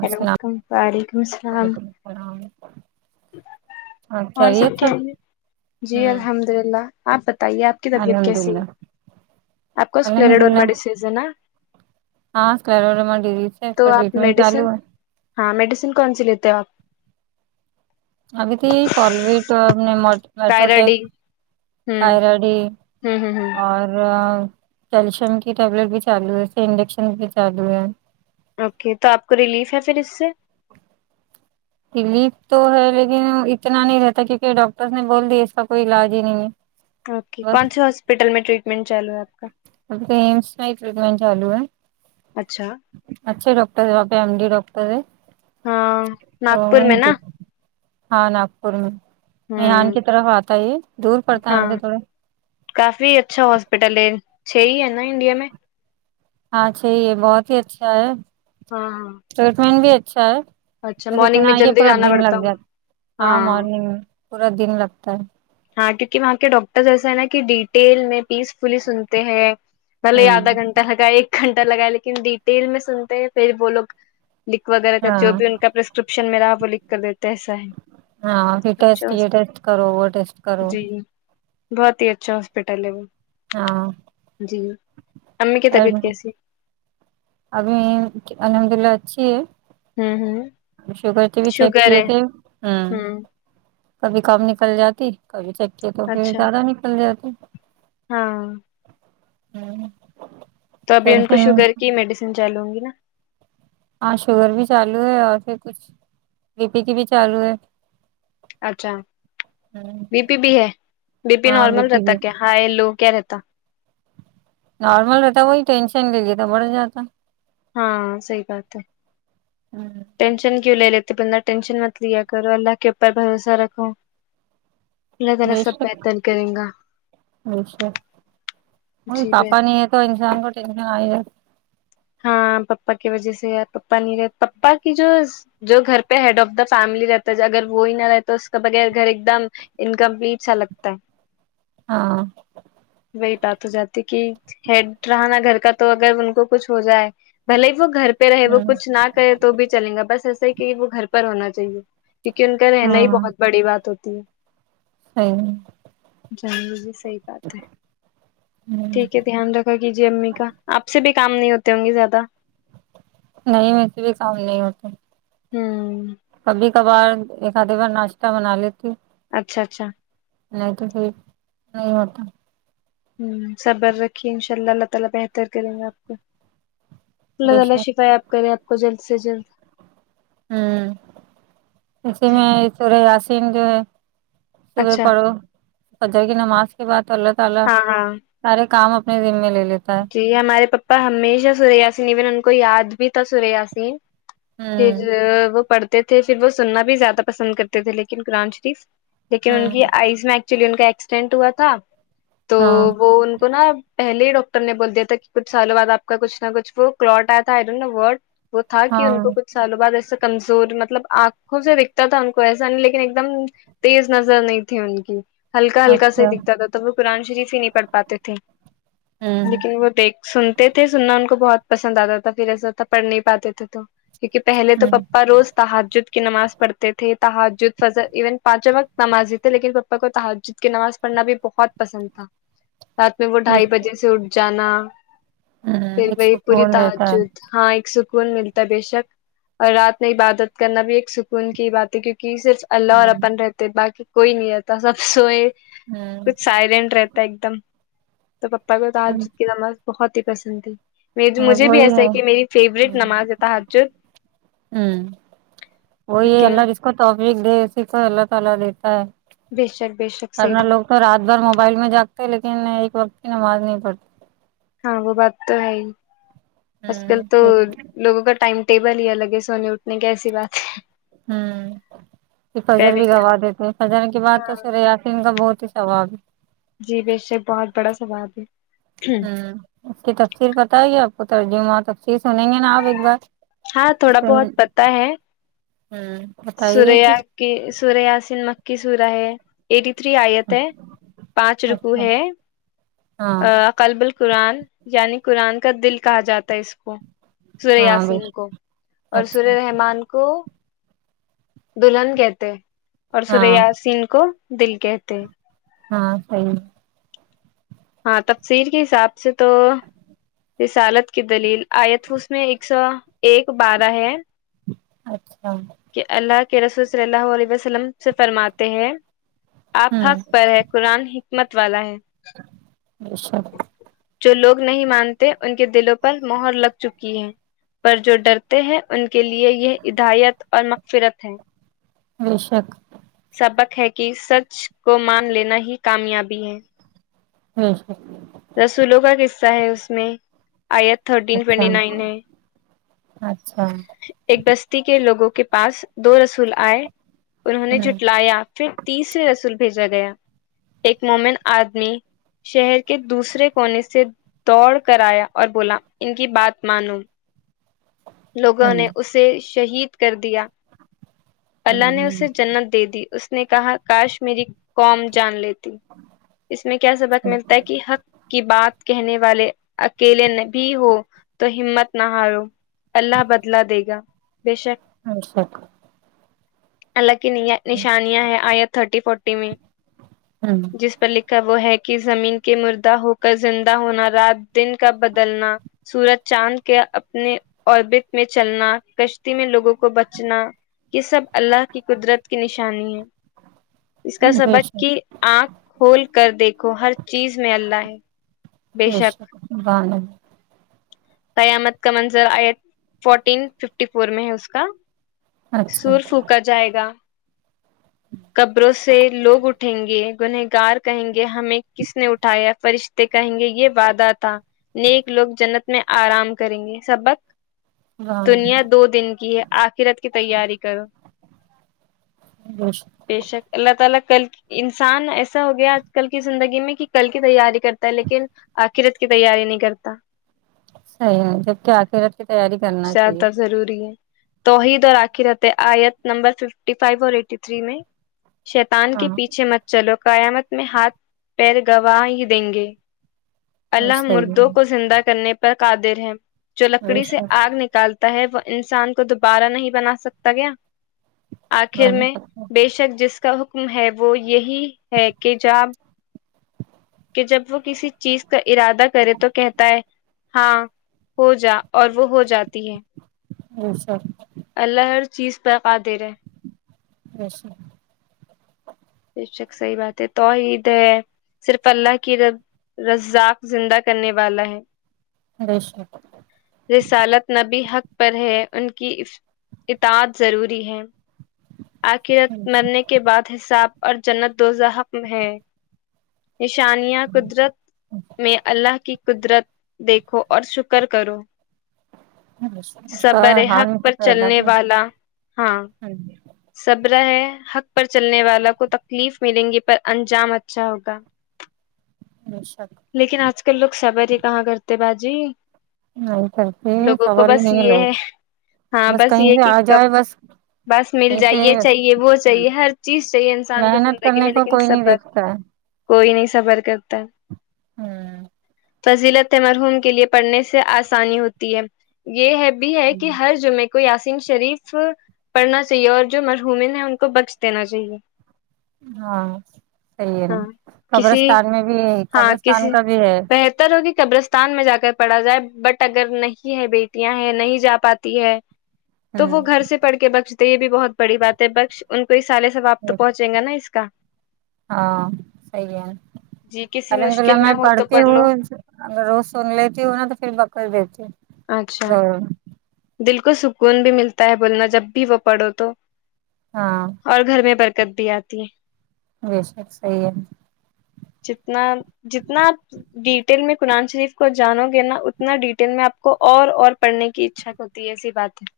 hello کم وعلیکم السلام اور ہاں ہاں اور چاہیے سب تھا خیریت جی الحمد للہ آپ بتائیے آپ کی طبیعت الحمد کیسی ہے للہ آپ کو اسلر الحمد وڈر للہ میں ڈیزیز ہے نا ہاں اسلر وڈر میں ڈیزیز ہے اس تو کا آپ ٹریٹمنٹ میڈیسن چالو ہے ہاں میڈیسن کون سی لیتے ہو آپ ابھی تو کال وٹ مٹوٹییک تائرڈی ہوں کائرڈی ہوں ہوں ہوں اور کیلشیم کی ٹیبلیٹ بھی چالو ہے اس کے انجکشن بھی چالو ہے اوکے تو آپ کو ریلیف ہے پھر اس سے ریلیف تو ہے لیکن اتنا نہیں رہتا کیونکہ ڈاکٹرس نے بول دی اس کا کوئی علاج ہی نہیں ہے اوکے بس کون سے ہاسپٹل میں ٹریٹمنٹ چالو ہے آپ کا اب تو ایمس میں ٹریٹمنٹ چالو ہے اچھا اچھے ڈاکٹر ہے ایم ڈی ڈاکٹر ہے ہاں تو ناگپور میں وہیں پے نا ہاں ناگپور میں ہوں میحان کی طرف آتا یہ دور پڑتا ہے ہاں مگر تھوڑا کافی اچھا ہاسپٹل ہے چھ ہی ہے نا انڈیا میں ہاں چھ ہی ہے بہت ہی اچھا ہے ہاں ٹریٹمنٹ بھی اچھا ہے اچھا بس مارننگ میں اتنا ہے جلدی پورا جانا دن پڑتا لگ جاتا ہوگا ہاں مارننگ میں پورا دن لگتا ہے ہاں کیونکہ وہاں کے ڈاکٹرس ایسے ہے نا کہ ڈیٹیل میں پیس فلی سنتے ہیں بھلے آدھا ہوں گھنٹہ لگایا ایک گھنٹہ لگایا لیکن ڈیٹیل میں سنتے ہیں پھر وہ لوگ لک وغیرہ کا ہاں جو بھی ان کا پرسکرپشن میں رہا ہے وہ لکھ کر دیتا ایسا ہے ہاں پھر ٹیسٹ اچھا یہ ٹیسٹ کرو وہ ٹیسٹ کرو جی بہت ہی اچھا ہاسپٹل ہے وہ ہاں جی امی کی طبیعت کیسی ہے ابھی الحمد اللہ اچھی ہے ہوں ہوں sugar B P check sugar کیے ہے تھے ہاں ہوں کبھی کم نکل جاتی کبھی چیک کئے تو پھر اچھا زیادہ نکل جاتی ہاں [unintelligible] تو ابھی ان کو ٹینشن شوگر کی میڈیسن چالو ہوں گی نا ہاں شوگر بھی چالو ہے اور پھر کچھ بی پی کی بھی چالو ہے اچھا بی پی بھی ہے بی پی نارمل رہتا کیا ہائی لو کیا رہتا نارمل رہتا وہی ٹینشن لے لیے تو بڑھ جاتا ہاں صحیح بات ہے ہوں ٹینشن کیوں لے لیتے بندہ ٹینشن مت لیا کرو اللہ کے اوپر بھروسہ رکھو اللہ تعالی بے سب شک بہتر کرے گا وہ جی ب پاپا نہیں ہے تو انسان کو ٹینشن آ ہی جاتی ہاں پپا کی وجہ سے یار پپا نہیں رہے پپا کی جو جو گھر پہ ہیڈ آف دا فیملی رہتا ہے اگر وہی نہ رہتا اس کے بغیر گھر ایک دم انکمپلیٹ سا لگتا ہے ہاں وہی بات تو زیادتی کی ہیڈ رہا نا گھر کا تو اگر ان کو کچھ ہو جائے بھلے ہی وہ گھر پہ پہ رہے وہ کچھ نہ کرے تو بھی چلیں گا بس ایسا ہی کہ وہ گھر پر ہونا چاہیے کیونکہ ان کا رہنا ہی ہاں بہت بڑی بات ہوتی ہے صحیح جان لیے صحیح بات ہے ٹھیک ہے دھیان رکھا کیجیے امی کا آپ سے بھی کام نہیں ہوتے ہوں گے زیادہ نہیں میرے سے بھی کام نہیں ہوتے ہوں ابھی کبار ایک ادے بار ناشتہ بنا لیتی اچھا اچھا نہیں تو پھر نہیں ہوتا صبر رکھیے انشاء اللہ اللہ تعالی بہتر کریں گا آپ کو اللہ بے شک تعالی شفا یاب کریے آپ کو جلد سے جلد ہوں اسی میں سورے یسین جو ہے صبح اچھا پڑھو فجر کی نماز کے بعد اللہ تعالی ہاں ہاں سارے کام اپنے زمے لے لے جی ہمارے پپا ہمیشہ سورہ یسین ایون ان کو یاد بھی تھا سوره یسین ہمم پجر وہ پڑھ تھے پھر وہ سننا بھی زیادہ پسند کرتے تھے لیکن قرآن شریف لیکن ان ہوں کی آئز نہ اکچولی ان کا ایکسڈینٹ ہوا تھا تو ہاں وہ ان کو نا پہلے ڈاک کٹر نے بول دیا تھا کہچھ سالوں بعد آپ کا کھ نہ کچ وہ کلٹ آیا تھا آئی ڈونٹ نو وورڈ وہ تھا کہ ان ہاں کو کچھ سالوں بعد ایسا کمزور مطلب آنکھوں سے دکھتا تھا ان کو ایسا نہیں لیکن ایک دم تیز نظر نہیں تھی ان کی ہلکا ہلکا اچھا ساہی ہوں دکھتا تھا تب وہ قرآن شریف ہی نہیں پڑھ پاتے تھے لیکن وہ دیکھ سنتے تھے سننا ان کو بہت پسند آتا تھا پھر ایسا تھا پڑھ نہیں پاتے تھے تو کیونکہ پہلے تو ہوں پپا روز تہجد کی نماز پڑھتے تھے تہجد فجر ایون پانچوں وقت نمازی تھے لیکن پپا کو تہجد کی نماز پڑھنا بھی بہت پسند تھا رات میں وہ ایک ڈھائی بجے سے اٹھ جانا ہوں پھر ایک وہی پوری سکون رہتا ہے تہجد ہاں ایک سکون ملتا بے شک اور رات میں عبادت کرنا بھی ایک سکون کی بات ہے کیونکہ صرف اللہ اور ہوں اپن رہتے باقی کوئی نہیں رہتا سب سوئے کچھ سائلینٹ رہتا ہے ایک دم تو پپا کو تہ ہوں جد کی نماز بہت ہی پسند تھی مے اور مجھے بھی وہی ایسا ہے کہ میری فیورٹ نماز ہے ہوں تہجد وہی اللہ جس کو توفیق دے اسی کو اللہ تعالی دیتا ہے بے شک بے شک صحیح ورنہ بات لوگ تو رات بھر موبائل میں جاگتے لیکن ایک وقت کی نماز نہیں پڑھتے ہاں وہ بات تو ہے ہی آج کل تو لوگوں کا ٹائم ٹیبل ہی الگ ہے سونے اٹھنے کی ایسی بات ہے ہوں پھر فجر پہلے بھی کیا گوا دیتے فجر کے بعد تو ہاں سورہ یسین ان کا بہت ہی ثواب ہے جی یے شک بہت بڑا ثواب ہے ہے ہوں اس کی تفصیر پتا ہے گ آپ کو ترجمہ تفصیر سنیں گے نا آپ ایک بار ہاں تھوڑا سن بہت پتا ہے ہوں بتائیے سوریا پھر کی سورہ یسین مکی سورہ ہے ایٹی تھری آیت ہے پانچ رکوع اچھا ہے ہاں ا قلبل قرآن یعنی قرآن کا دل کہا جاتا ہے اس کو سورہ ہاں ب یسین کو اور اچھا سورہ رحمان کو دلہن کہتے اور سورہ ہاں یسین کو دل کہتے ہاں صحیح ہاں تفسیر کے حساب سے تو رسالت کی دلیل آیت اس میں ایک سو ایک بارہ ہے اچھا کہ اللہ کے رسول صلی اللہ علیہ وسلم سے فرماتے ہیں آپ ہوں حق پر ہے قرآن حکمت والا ہے [unintelligible] جو لوگ نہیں مانتے ان کے دلوں پر موہر لگ چکی ہے پر جو ڈر تے ہیں ان کے لیے یہ ہدایت اور مغفرت ہے یے شک سبق ہے کہ سچ کو مان لینا ہی کامیابی ہے بے شک رسولوں کا قصہ ہے اس میں آیت تھرٹین ٹوینٹی اچھا نائن میں اچھا ایک بستی کے لوگوں کے پاس دو رسول آئے انہوں نے جھوٹ لیا پھر تیسرے رسول بھیجا گیا ایک مومن آدمی شہر کے دوسرے کونے سے دوڑ کر آیا اور بولا ان کی بات مانو لوگوں ہوں نے اسے شہید کر دیا اللہ نے ہوں اسے جنت دے دی اس نے کہا کاش میری قوم جان لیتی اس میں کیا سبق ہوں ملتا ہے کہ حق کی بات کہنے والے اکیلے نہ بھی ہو تو ہمت نہ ہارو اللہ بدلا دے گا بے شک ہم سب اللہ کی نیا نشانیاں ہے آیت تھرٹی فورٹی میں ہوں جس پر لکھا وہ ہے کہ زمین کے مردا ہو کا زندہ ہونا رات دن کا بدلنا سورج چاند کے اپنے اوربٹ میں چلنا کشتی میں لوگوں کو بچنا یہ سب اللہ کی قدرت کی نشانی ہے اس کا بے سبق کی شک آنکھ کھول کر دیکھو ہر چیز میں اللہ ہے بے شک ا [unintelligible] قیامت کا منظر آئی فورٹین ففٹی فور میں ہے اس کا اچھا سرف کا جائے گا قبروں سے لوگ اٹھیں گے گنہگار کہیں گے ہمیں کس نے اٹھایا فرشہ تے کہیں گے یہ وعدہ تھا نیک لوگ جنت میں آرام کریں گے سبق بان دنیا دو دن کی ہے آخرت کی تیاری کرو بے شک بے شک اللہ تعالی کل انسان ایسا ہو گیا آج کل کی زندگی میں کہ کل کی تیاری کرتا ہے لیکن آخرت کی تیاری نہیں کرتا صحیح ہے جب کہ آخرت کی تیاری کرنا چاہیے زیادہ ضروری ہے توحید اور آخرت ہے آیت نمبر ففٹی فائیو اور ایٹی تھری میں شیطان کے ہاں پیچھے مت چلو قیامت میں ہاتھ پیر گواہ ہی دیں گے وہ اللہ صحیح ہے مردوں کو زندہ کرنے پر قادر ہیں جو بے لکڑی سے شک آگ نکالتا ہے وہ انسان کو دوبارہ نہیں بنا سکتا کیا آخر بے میں شک بے شک جس کا حکم ہے وہ یہی ہے کہ جاب کہ جب وہ کسی چیز کا ارادہ کرے تو کہتا ہے ہاں ہو جا اور وہ ہو جاتی ہے ایسا اللہ ہر چیز پے قدر ہے ایسا بے شک صحیح بات ہے توحید ہے صرف اللہ کی رب رزاق زندہ کرنے والا ہے بے شک رسالت نبی حق پر ہے ان کی اف اطاعت ضروری ہے اخرت بے شک مرنے کے بعد حساب اور جنت دوزحقم ہے نشانیہ قدرت میں اللہ کی قدرت دیکھو اور شکر کرو اس کا صبر ہار حق میں سے پر پیدا چلنے کر والا ہاں بے صبرہ ہے حق پر چلنے والا کو تکلیف ملیں گی پر انجام اچھا ہوگا بے شک لیکن آج کل لوگ صبر ہی کہاں کرتے باجی نہیں کرتے لوگوں کو صبر ہی بس نہیں یہ لوگ ہے ہاں بس کہیں یہ سے کہ آ کب جائے بس بس مل کہیں سے جائیے بس چاہیے وہ چاہیے ہر چیز چاہیے انسان کو محنت زندگی کرنے میں کو لیکن کوئی نہیں صبر دیکھتا ہے کوئی نہیں سفر کرتا ہوں فضیلت مرحوم کے لیے پڑھنے سے آسانی ہوتی ہے یہ ہے بھی ہے کہ ہر جمعے کو یاسین شریف پڑھنا چاہیے اور جو مرحومن ہیں ان کو بخش دینا چاہیے ہاں صحیح ہے نا ہاں کسی قبرستان میں بھی ہاں قبرستان کسی کا بھی ہے بہتر ہو کہ قبرستان میں جا کر پڑھا جائے بٹ اگر نہیں ہے بیٹیاں ہیں نہیں جا پاتی ہے تو وہ گھر ہ سے پڑھ کے بخشتے یہ بھی بہت بڑی بات ہے بخش ان کو اس سالے ثواب تو پہنچیں گا نا اس کا ہاں صحیح ہے جی کسی الحمدللہ مشکل میں ہو تو پڑھتی پڑھ لو ہوں اگر روز سن لیتی ہو نا تو پھر بخش دیتی اچھا ہوں دل کو سکون بھی ملتا ہے بولنا جب بھی وہ پڑھو تو ہاں اور گھر میں برکت بھی آتی ہے بے شک صحیح ہے جتنا جتنا ڈیٹیل میں قرآن شریف کو جانو گے نا اتنا ڈیٹیل میں آپ کو اور اور پڑھنے کی اچھا ہوتی ہے ایسی بات ہے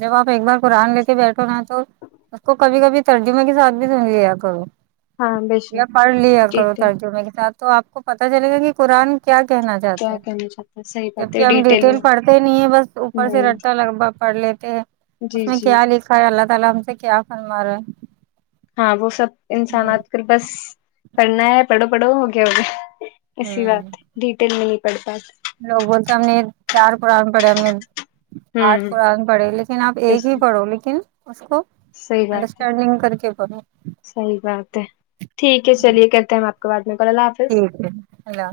جب آپ ایک بار قرآن لیتے بیٹھو نا تو اس کو کبھی کبھی ترجمہ کے ساتھ بھی سن لیا کر ہے ہاں بے شک یا پڑھ لیا کرو ڈیٹیل ترجمے کے ساتھ تو آپ کو پتہ چلے گا کہ قرآن کیا کہنا چاتتا کیا ہے کہنا چاہتا ہے صحیح بات جبک ہے ہم ڈیٹیل میں پڑھتے نہیں ہے بس اوپر سے ہمم رٹتا لگ با پڑھ لیتے ہیں جی اس میں جی کیا لکھا ہے اللہ تعالی ہم سے کیا فرما رہا ہے ہاں وہ سب انسان آج کل بس پڑھنا ہے پڑھو پڑھو ہو گیا ہو گیا ایسی ہ بات ہے ڈیٹیل میں نہیں پڑھ پاتے لوگ بولتے ہم نے چار قرآن پڑھے ہم نے آٹھ ہمم قرآن پڑھے لیکن آپ ایک ہی پڑھو لیکن اس کو صحیح بات ہے انڈرسٹینڈنگ کر کے پڑھو صحیح بات ہے ٹھیک ہے چلیے کرتے ہیں ہم آپ کو بعد میں کال الله حافظ ٹھیک ہے اللہ